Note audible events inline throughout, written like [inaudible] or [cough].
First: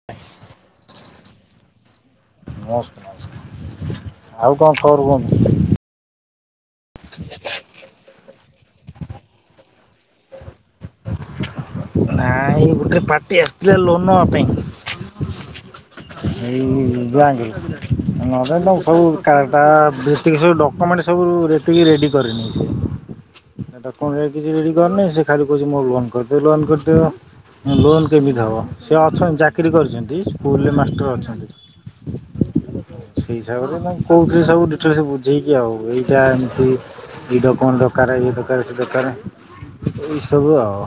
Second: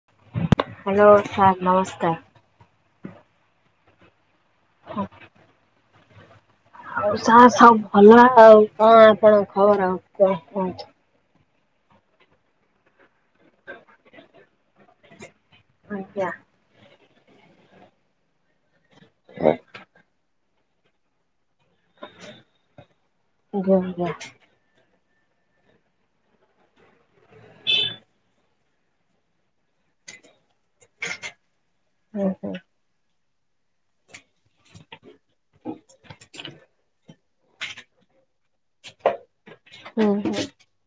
[unintelligible] Hello sir ନମସ୍କାର। ନମସ୍କାର ଆଉ କଣ ଖବର କୁହନ୍ତୁ? ଆଉ ସାର୍ ସବୁ ଭଲ ଆଉ କଣ ଆପଣ ଖବର ଆଉ କଣ କହୁ ନାଇଁ ଗୋଟେ ପାର୍ଟି ଆସିଥିଲା ଲୋନ ନବା ପାଇଁ। ଆଜ୍ଞା। ଏଇ ବ୍ୟାଙ୍କରୁ [inaudible] ହଉ କାରଟା [inaudible] ଡକ୍ୟୁମେଣ୍ଟ ସବୁ ରେ କିଛି ରେଡି କରିନି ସେ ଆଜ୍ଞା ଆଜ୍ଞା। ଡକୁମେଣ୍ଟ କିଛି ରେଡି କରିନି ସେ ଖାଲି କହୁଛି ମୋ ଲୋନ କହୁଚି ଲୋନ୍ କରିଦିଅ ଲୋନ୍ କେମିତି ହବ ସେ ଅଛନ୍ତି ଚାକିରି କରିଛନ୍ତି ସ୍କୁଲରେ ମାସ ଷ୍ଟର ଅଛନ୍ତି। ହୁଁ ହୁଁ। ସେଇ ହିସାବରେ ମୁଁ କହୁଥିଲି ସବୁ ଡିଟେଲସ ବୁଝେଇକି ଆଉ ଏଇଟା ଏମିତି କି ଡକୁମେଣ୍ଟ ଦରକାର ଇଏ ସର୍ଭିସ ଦରକାରେ ହୁଁ ଏଇସବୁ ହୁଁ ଆଉ।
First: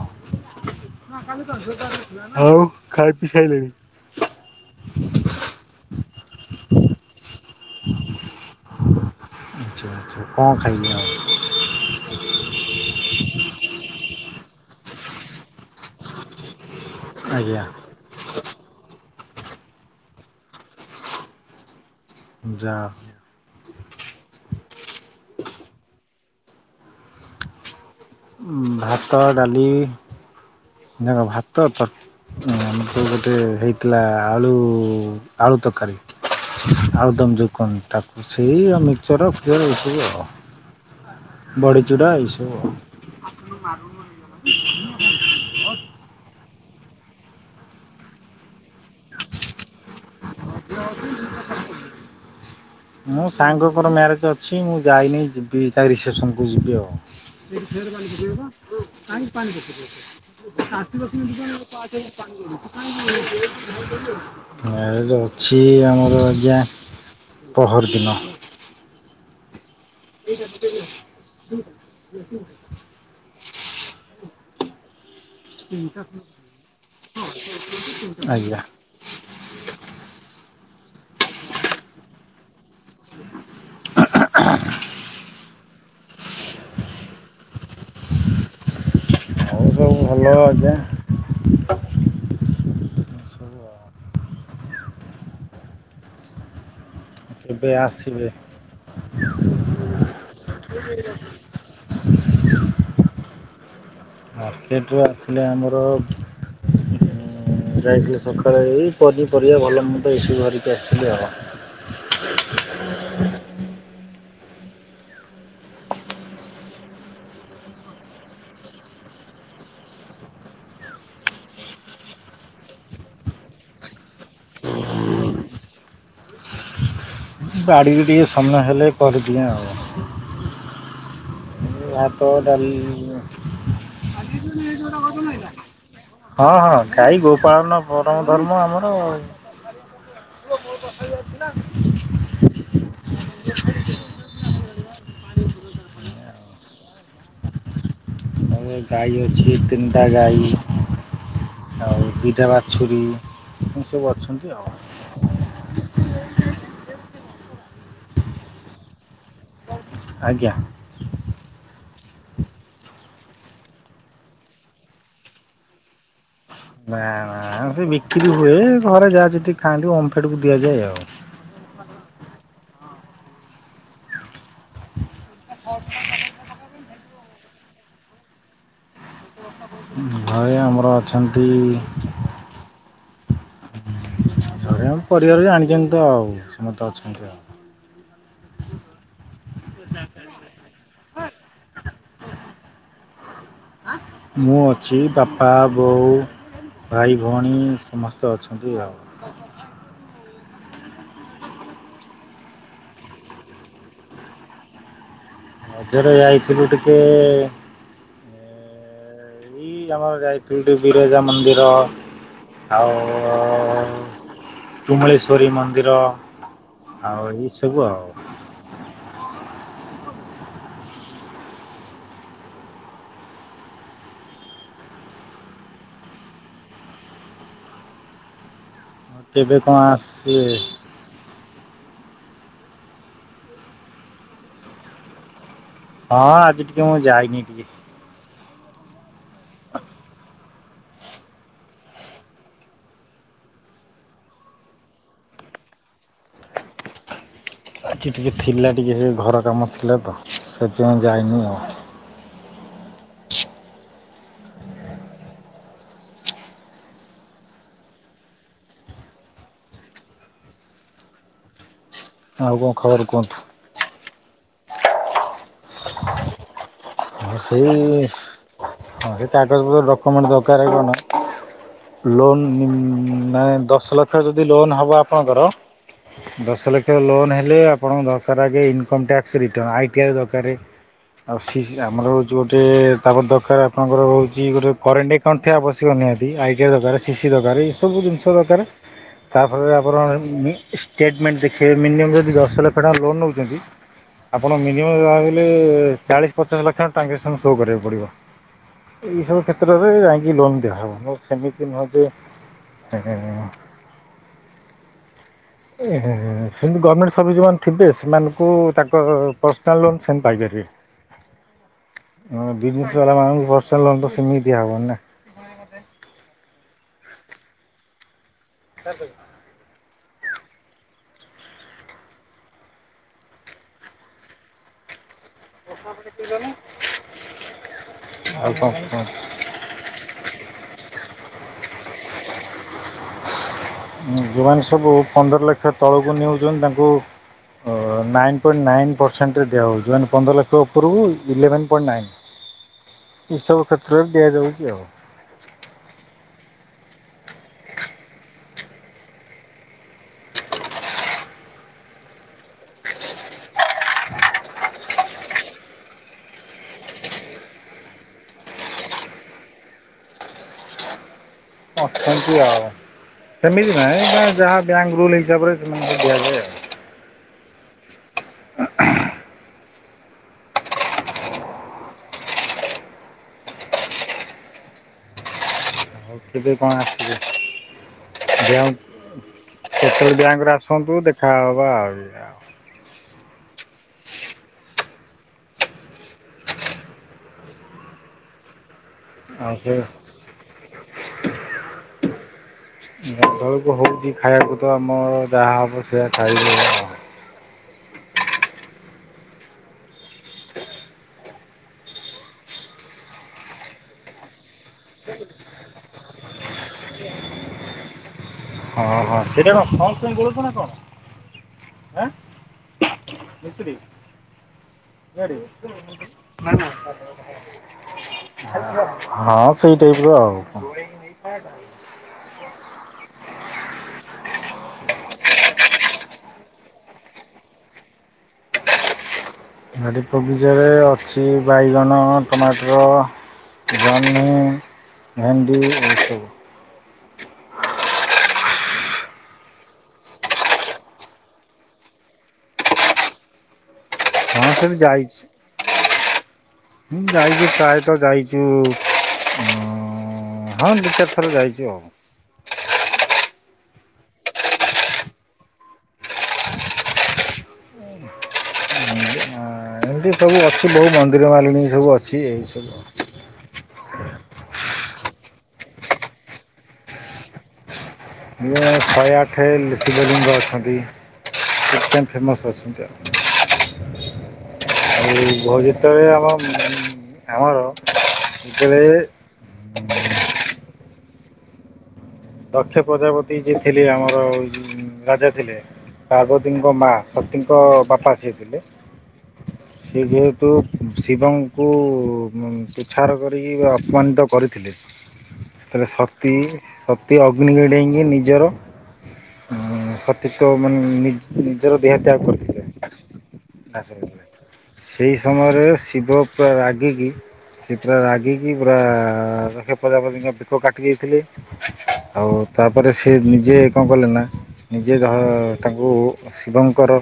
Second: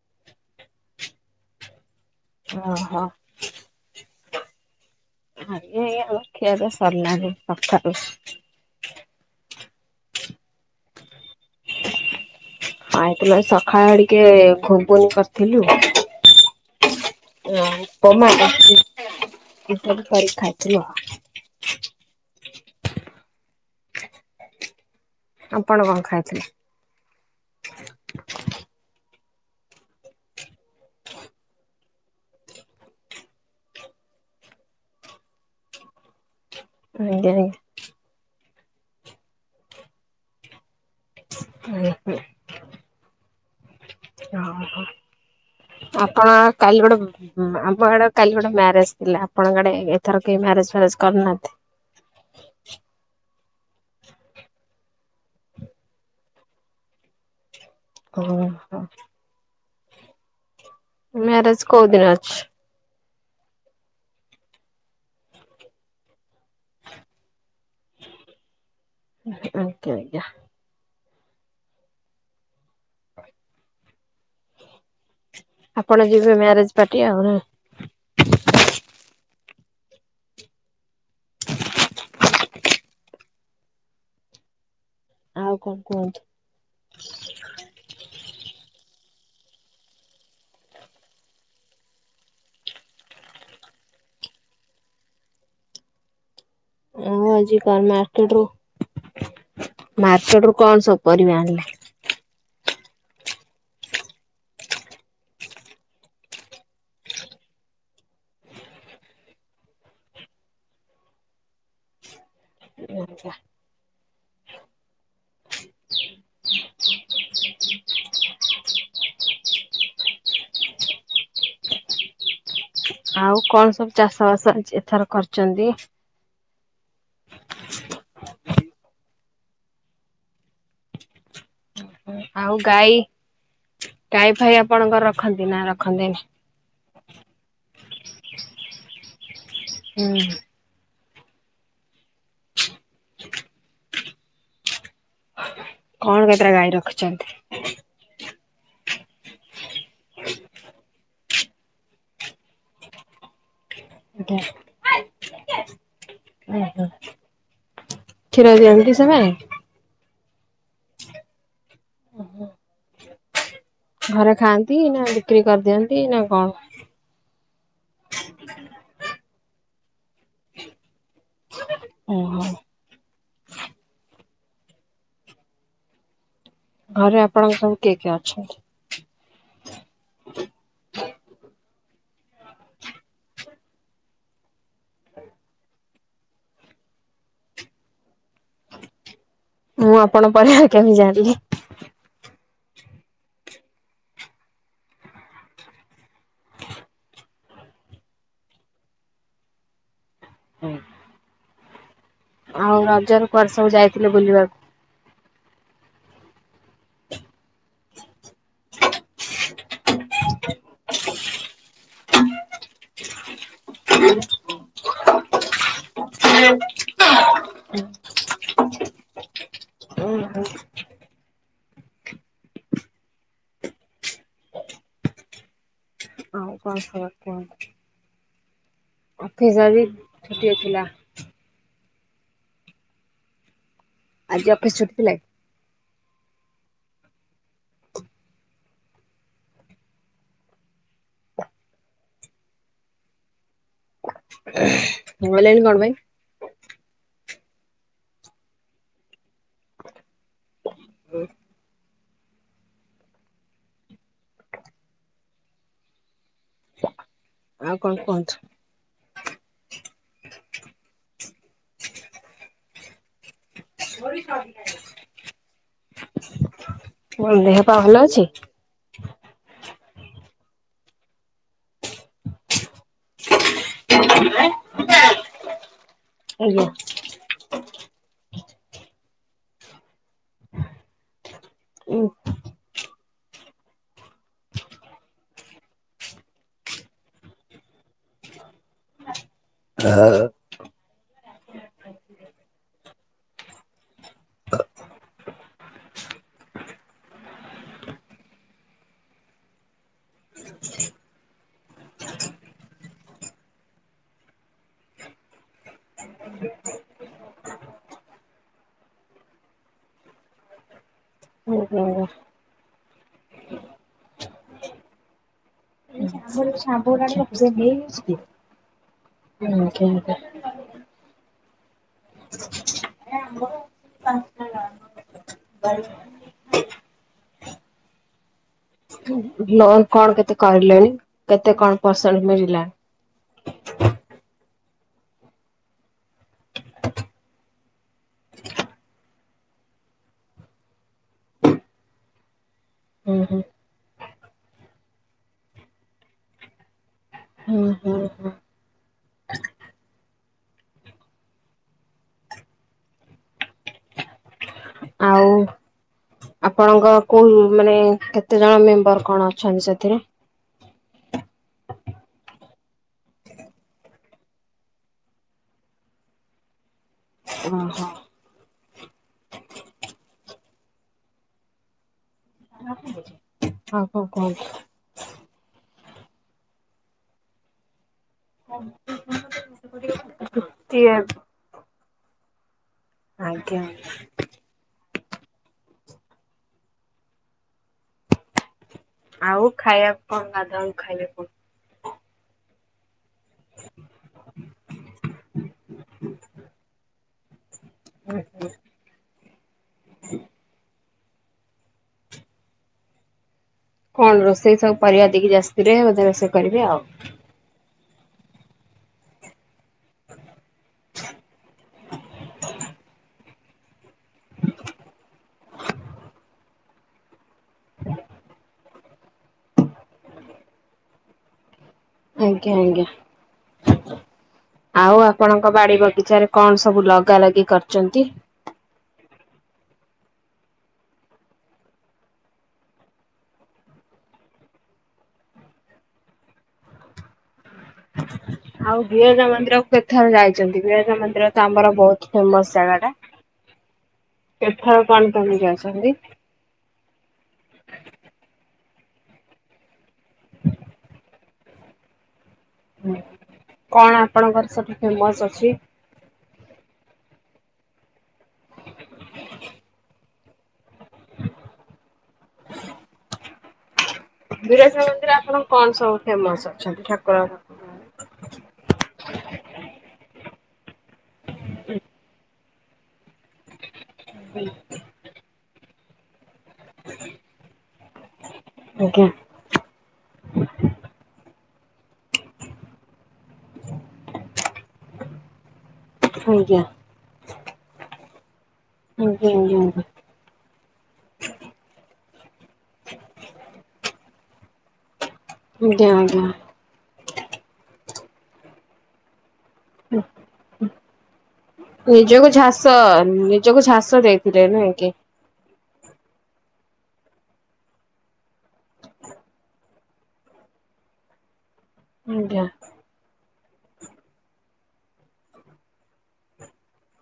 ଆଉ ଓହୋ ଖାଇ ପି ସାଇଲେଣି। ଆଜ୍ଞା ଏଇଆଉ ଖିଆପିଆ ସରିଲାଣି ସଖାଳୁ। ଆଛା ଆଛା କଣ ଖାଇଲେ ଆଉ? ଆଇଥିଲା ସଖାଳେଟିକେ ଘୁୁଗୁନି କରିଥିଲୁ। ଆଜ୍ଞା ନାଇଁ। ମା ପର ଖାଇଛି [inaudible] ଯା ଆପଣ କଣ ଖାଇଥିଲେ? ଭାତ ଡାଲି ନାଇଁ କଣ ଭାତ ତର ଆମକୁ ଗୋଟେ ହେଇଥିଲା ଆଳୁ ଆଳୁ ତରକାରୀ। ଆଜ୍ଞା ଆଳୁଦମ ଯଉ କୁହନ୍ତି ତାକୁ ସେଇ ଆଉ ମିକଚର ସେଇଆକୁ ମିସେଇକି ଆଉ। ବଢିଚୁରା ଆଜ୍ଞା ଏଇସବୁ ଆଉ। ଓହୋ ଆପଣ କାଲି ଗୋଟେ ଆମ ଆଡେ କାଲି ଗୋଟେ ମ୍ୟାରେଜ ଥିଲା ଆପଣଙ୍କ ଆଡେ ଏଥର କେହି ମ୍ୟାରେଜ ଫ୍ୟାରେଜ କରିନାହାଁନ୍ତି। ମୋ ସାଙ୍ଗଙ୍କର ମ୍ୟାରେଜ ଅଛି ମୁଁ ଯାଇନି ଯିବି ତା ରିସେପସନକୁୁ ଯିବି ଆଉ। ଫେ ପା ଓହୋ। ପ ପାଣି ପା ପ [inaudible] ସୁଡିଜାଇର ମ୍ୟାରେଜ କୋଉ ଦିନ ଅଛି ପା ପାଣି [inaudible] ମ୍ୟାରେଜ ଅଛି ଆମର ଆଜ୍ଞା ପହରଦିନ। [unintelligible] ଠିକ୍ ଅଛିି ଠିକ୍ ଅଛି। ଆପଣ ଯିବେ ମ୍ୟାରେଜ ପାର୍ଟି ଆଉ ନା। ଆଜ୍ଞା। [inaudible] ଆଉ କଣ କୁହନ୍ତୁ? ହଉ ସବୁ ଭଲ ଆଜ୍ଞା। ଆଉ ଆଜି କେବେ କଣ ଆସିବେ ମାର୍କେଟରୁ ମାର୍କେଟ ରୁ କଣ ସବୁ ପରିବା ଆଣିଲେ? ମାର୍କେଟରୁ ଆସିଲା ଆମର ଯାଇଥିଲି ସକାଳେ ପନିପରିବା ଭଲ ମୁ ତ ଏସବୁ ଧରିକି ଆସିଥିଲି ଆଉ [unintelligible] ଆଉ କଣ ସବୁ ଚାଷ ବାସ ଏଥର କରିଛନ୍ତି ବାଡିରେ ଟିକେ ସମୟ ହେଲେ କରିଦିଏ ଆଉ [unintelligible] ଆଉ ଗାଈ ଗାଈ ଫାଇ ଆପଣଙ୍କର ରଖନ୍ତି ନା ରଖନ୍ତିନି? ହଁ ହଁ ଗାଈ ଗୋପାଳନ ପରମ ଧର୍ମ ଆମର ହୁଁ [unintelligible] କଣ କେତେଟା ଗାଈ ରଖିଛନ୍ତି ଆ ଗାଈ ଅଛି ତିନିଟା ଗାଈ ଆଉ ଦିଟା ବାଛୁରୀ ଏ ସବୁ ଅଛନ୍ତି ଆଉ କ୍ଷୀର ଦିଅନ୍ତି କି ସେମାନେ ଆଜ୍ଞା ଓ ହୋ ଘରେ ଖାଆନ୍ତି ନା ବିକ୍ରି କରିଦିଅନ୍ତି ନା କଣ ନା ନା ସେ ବିକ୍ରି ହୁଏ ଘରେ ଯାହା ସେତିକି ଖାଆନ୍ତି ଓମଫେଡକୁୁ ଦିଆଯାଏ ଆଉ ଓ ହୋ [unintelligible] ଘରେ ଆପଣଙ୍କ ସବୁ କିଏ କିଏ ଅଛନ୍ତି ଘରେ ଆମର ଅଛନ୍ତି ଘରେଆ ପରିବାର ଜାଣିଛନ୍ତି ତ ଆଉ ସମସ୍ତେ ଅଛନ୍ତି ଆଉ ମୁଁ ଆପଣଙ୍କ ପରିବାର କେମିତି ଜାଣିଲି ମୁଁ ଅଛି ବାପା ବୋଉ ଭାଇ ଭଉଣୀ ସମସ୍ତେ ଅଛନ୍ତି ଆଉ ହୁଁ ଆଉ ରଜରେ କୁଆଡ ସବୁ ଯାଇଥିଲେ ବୁଲିବାକୁ ରଜରେ ଯାଇଥିଲୁ ଟିକେ ଏଇ ଆମର ଯାଇଥିଲୁ ଟିକେ ବିରଜା ମନ୍ଦିର ଆଉ କୁମଳେସ୍ୱେରୀ ମନ୍ଦିର ଆଉ ଏଇସବୁ ଆଉ ଓହୋ ହଉ କଣ ଖବର କୁହନ୍ତୁ କେବେ ଅଫିସ କଣ ଆଜି ଆସିବେ ଛୁଟି ଥିଲା ଆଜି ଅଫିସ ଛୁଟିଥିଲା ହଁ ଆଜି ଟିକେ ମୁଁ ଯାଇନି ଟିକେ ଗଲେନି କଣ ପାଇଁ ଆଜି ଟିକେ ଥିଲା ଟିକେ ସେ ଘର କାମ ଥିଲା ତ ସେଥିପାଇଁ ଯାଇନି ଆଉ ଆଉ କଣ କୁହନ୍ତୁ ଆଉ କଣ ଖବର କୁହନ୍ତୁ [unintelligible] ହଁ ଦେହ ସେଇ ପା ଭଲ ଅଛି ହଁ ସେ କାଗଜପତ୍ର ଡକ୍ୟୁମେଣ୍ଟ ଦରକାର ହେବ ନା ଲୋନ୍ ନାଇଁ ଦଶ ଲକ୍ଷ ଯଦି ଲୋନ୍ ହେବ ଆପଣଙ୍କର ଦଶ ଆଜ୍ଞା ଲକ୍ଷ ଲୋନ୍ ହେଲେ ଆପଣଙ୍କ ଦରକାର ଆଗେ ଇନକମ୍ ଟ୍ୟାକ୍ସ ରିଟର୍ଣ ଆଇଟିଆଇ ଦରକାର ଆଉ ସି ଆମର ହଉଚି ଗୋଟେ ତାପର ଦରକାର ଆପଣଙ୍କର ହଉଛି ଗୋଟେ କରେଣ୍ଟ ଏକଉଣ୍ଟ ଥିବା ଆବଶ୍ୟକ ନିହାତି ଆଇ ଟିକେଟ୍ ଦରକାର ସିସିି ଦରକାର ଏସବୁ ଜିନିଷ ଦରକାର ତାପରେ ଆପଣ ଷ୍ଟେଟମେଣ୍ଟ ଦେଖିବେ ମିନିମମ୍ ଯଦି ଦଶ ଲକ୍ଷ ଟଙ୍କା ଲୋନ୍ ନଉଛନ୍ତି ଆପଣ ମିନିମମ୍ ଯହାଲେ ଚାଳିଶ ପଚାଶ ଲକ୍ଷ ଟ୍ରାଞ୍ଜାକ୍ସନ୍ ସୋ କରିବାକୁ ପଡ଼ିବ। ଏଇ ସବୁ କ୍ଷେତ୍ରରେ ଯାଇକି ଲୋନ ଦିଆହବ ମୋ ସେମିତି ନୁହଁ ଯେ [unintelligible] [unintelligible] ସେମିତି ଗମେଣ୍ଟ ସର୍ଭିସ୍ ଯମାନେ ଥିବେ ସେମାନଙ୍କୁ ତାଙ୍କ ପର୍ସନାଲ୍ ଲୋନ୍ ସେମ୍ ପାଇପାରିବେ। ହୁ ହୁ, ବିଜନେସ୍ ବାଲା ମାନଙ୍କୁ ପସ୍ନାଲ୍ ଲୋନ ତ ସେମିତି ହବନ୍ ନା। ସାମ୍ପ [unintelligible] [inaudible] [unintelligible] ଏ ଆମର ଆଉ କଣ କୁଅନ୍ତୁ। ଲୋନ୍ କଣ କେତେ କରିଲେଣି କେତେ କଣ ପରସେଣ୍ଟ ମିିଲିଳା? ଯୋଉମାନେ ସବୁ ପନ୍ଦର ଲକ୍ଷ ତଳକୁ ନେଉଛନ୍ତି ତାଙ୍କୁ ନାଇନ୍ ପଏଣ୍ଟ ନାଇନ ପରସେଣ୍ଟରେ ଦିଆ ହଉଛି ମାନେ ପନ୍ଦର ଲକ୍ଷ ଉପରକୁ ଇଲେଭେନ ପଏଣ୍ଟ ନାଇନ୍। [inaudible] ଇ ହୁଁ ସବୁ କ୍ଷେତ୍ର ରେ ଦିଆ ଯାଉଛି ଆଉ। ହୁଁ ହୁଁ ହୁଁ। ଆପଣଙ୍କର କୋଉ ମାନେ କେତେ ଜଣ ମେମ୍ବର କଣ ଅଛନ୍ତି ସେଥିରେ? ଅଛନ୍ତି ଆଉ ସେମିତି ନାଇଁ ଯାହା ବ୍ୟାଙ୍କ ରୁଲ ହିସାବରେ ସେମାନଙ୍କୁ ଦିଆଯାଏ ଆଉ। ଓ ହୋ। ଅ [inaudible] ଛ [unintelligible] ହଉ କ କୁଅନ୍ତୁ? ଆଉ କେବେ କଣ ଆସିବେ ଦେହ [unintelligible] ରେ ଟିଏ ଆସନ୍ତୁ ଦେଖାହବା ଆଉରି ଆ ଆଜ୍ଞା। ଆଉ ଆଉ ସେ ଖାଇବା କଣ ଗାଧାଙ୍କୁ ଖାଇଲେ କୁଁ ତଳକୁ ହେଉଛି ଖାଇବାକୁ ତ ଆମର ଯାହା ହବ ସେଇୟଆ ଖାଇଆ ହୁଁ ହୁଁ। କଣ ରୋଷେଇ ସବୁ ପରିବା ଦେଇକି ଜାତିରେହ ବୋଧେ ରୋଷେଇ କରିବେ ଆଉ। ହଁ ହଁ ସେଇଟା କଣ କଣ [unintelligible] ନା କଣ? ଆଁ ମିସ୍ତ୍ରୀ ଗ [inaudible] ହଁ ସେଇ ଟାଇପ୍ ର ଆଉ। ଆଜ୍ଞା ଆଜ୍ଞା। ଆଉ ଆପଣଙ୍କ ବାଡି ବଗିଚାରେ କଣ ସବୁ ଲଗା ଲଗି କରିଛନ୍ତି? ଭଡ଼ି ବଗିଚାରେ ଅଛି ବାଇଗଣ ଟମାଟର। ଜନ୍ହି, ଭେଣ୍ଡି ଏଇ ସବୁ। [inaudible] ଆଉ ବିରଜା ମନ୍ଦିର କ୍ କେତେଥର ଯାଇଛନ୍ତି ବିରଜା ମନ୍ଦିର ତ ଆମର ବହୁତ ଫେମସ ଜାଗା ଟା। ହଁ ସେଠି କେଥର କଣ ଯାଇଛି। ତମ ଯ ଅଛନ୍ତି? ହୁଁ ଯାଇଛୁ ପ୍ରାୟତଃ ଯାଇଛୁ ଅଂ ହଁ ଦୁଇ ଚାରି ଥର ଯାଇଛୁ ଆଉ। କଣ ଆପଣଙ୍କର ସେଠି ଫେମସ୍ ଅଛି? ଏମିତି ସବୁ ଅଛି ବହୁ ମନ୍ଦିର ମାଲିଣୀ ସବୁ ଅଛି ଏଇ ସବୁ ବିରଜା ମନ୍ଦିର ଆପଣ କଣ ସବୁ ଫେମସ ଅଛନ୍ତି। ଠାକୁରଙ୍କ ଏ ଶହେ ଆଠ ଶିବଲିଙ୍ଗ ଅଛନ୍ତି। ସେଥି ପାଇଁ ଫେମସ୍ ଅଛନ୍ତି ଆଉ। [unintelligible] ଯେତେବେଳେ ଆମ ଆମର ଯେତେବେ ଆଜ୍ଞା ଦକ୍ଷ ପ୍ରଜାପତି ଯିଏ ଥିଲେ ଆମର ରାଜା ଥିଲେ। ଆଜ୍ଞା ପାର୍ବତୀଙ୍କ ମା ସତୀଙ୍କ ବାପା ସିଏ ଥିଲେ। ଆଜ୍ଞା ଆଜ୍ଞା ସିଏ ଯେହେ ତୁ ଶିବଙ୍କୁ ତୁଚାହର କରିକି ଅପମାନିତ କରିଥିଲେ। ସେତେବେଳେ ଆଜ୍ଞା। ଆଜ୍ଞା ଆଜ୍ଞା ସତୀ ସତୀ ଅଗ୍ନିକି ଡେଇଁକି ନିଜର ସତୀତ୍ୱ ମାନେ ନିଜର ଦେହତ୍ୟାଗ ନିଜକୁ କରିଥିଲେ ଝାସ ନିଜକୁ ନାଶ ଝାସ କରିଥିଲେ ଦେଇ ଦେ ନାଇକି? ସେଇ ସମୟରେ ଶିବ ପୁରା ରାଗିକି ସେ ପୁରା ରାଗିକି ପୁରା ରକ୍ଷ ପ୍ରଜାପତିଙ୍କ ବେକ କାଟି ଦେଇ ଥିଲେ। ଆଉ ଆଜ୍ଞା ତାପରେ ସେ ନିଜେ କଣ କଲେ ନା ନିଜେ ଧ ତାଙ୍କୁ ଶିବଙ୍କର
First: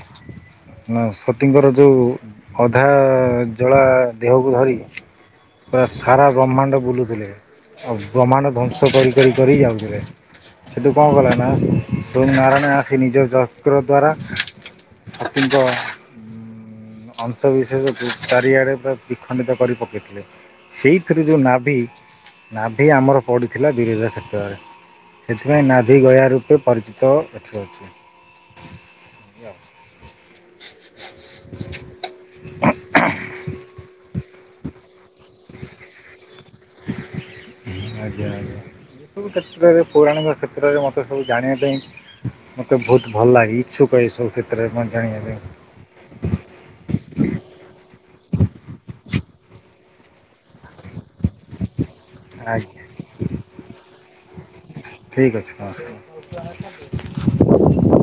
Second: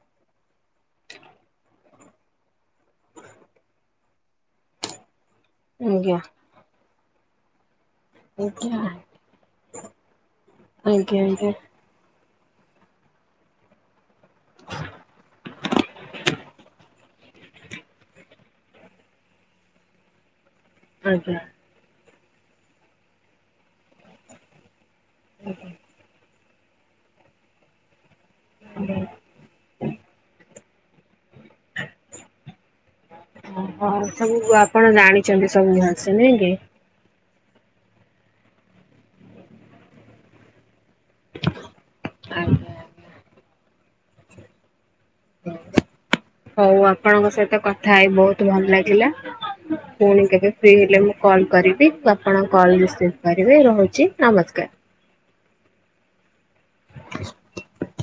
ନା ସତୀଙ୍କର ଯୋଉ ଅଧା ଜଳା ଦେହକୁ ଧରିକି ପୁରା ଆଜ୍ଞା ସାରା ବ୍ରହ୍ମାଣ୍ଡ ବୁଲୁଥିଲେ। ଆଉ ବ୍ରହ୍ମାଣ୍ଡ ଆଜ୍ଞା ଧ୍ୱସଂ କରି କରି କରି ଯାଉଥିଲେ। ସେଠୁ କଣ ଆଜ୍ଞା କଲା ନା ଆଜ୍ଞା ସ୍ୱଂ ନାରାୟଣ ଆସି ନିଜ ଚକ୍ର ଦ୍ଵାରା ସତୀ ଅଂଶ ବିିଶେଷ ଚାରିଆଡ଼େ ପୁରା ବିଖଣ୍ଡିତ କରି ପକାଇଥିଲେ। ସେଇଥିରୁ ଯୋଉ ଆଜ୍ଞା। ନାଭି ନାଭି ଆମର ପଡ଼ିଥିଲା ବିରଜା କ୍ଷେତ୍ରରେ। ସେଥିପାଇଁ ନାଭି ଗୟା ରୂପେ ପରିଚିତ ଏଠି ଅଛି। [unintelligible] ହଉ ସବୁ ଆପଣ ଜାଣିଛନ୍ତି ସବୁ ଭସେ ନି କି? ଆଜ୍ଞା ଆଜ୍ଞା ଏସବୁ କ୍ଷେତ୍ରରେ ପୌରାଣିକ କ୍ଷେତ୍ରରେ ମୋତେ ସବୁ ଜାଣିବା ପାଇଁ ଆଜ୍ଞା। ମତେ ବହୁତ ଭଲ ଲାଗେ। ଇଚ୍ଛୁକ ଏ ସବୁ କ୍ଷେତ୍ରରେ ଜାଣିବା ପାଇଁ। ହଉ ଆପଣଙ୍କ ସହିତ କଥା ହେଇ ବହୁତ ଭଲ ଲାଗିଲା। ପୁଣି କେବେ ଫ୍ରି ହେଲେ ମୁଁ କଲ୍ କରିବି ଆପଣ କଲ୍ ଆଜ୍ଞା ରିସିଭ୍ କରିବେ ରହୁଛି ନମସ୍କାର। ଠିକ୍ ଅଛି, ନମସ୍କାର। [unintelligible] [unintelligible]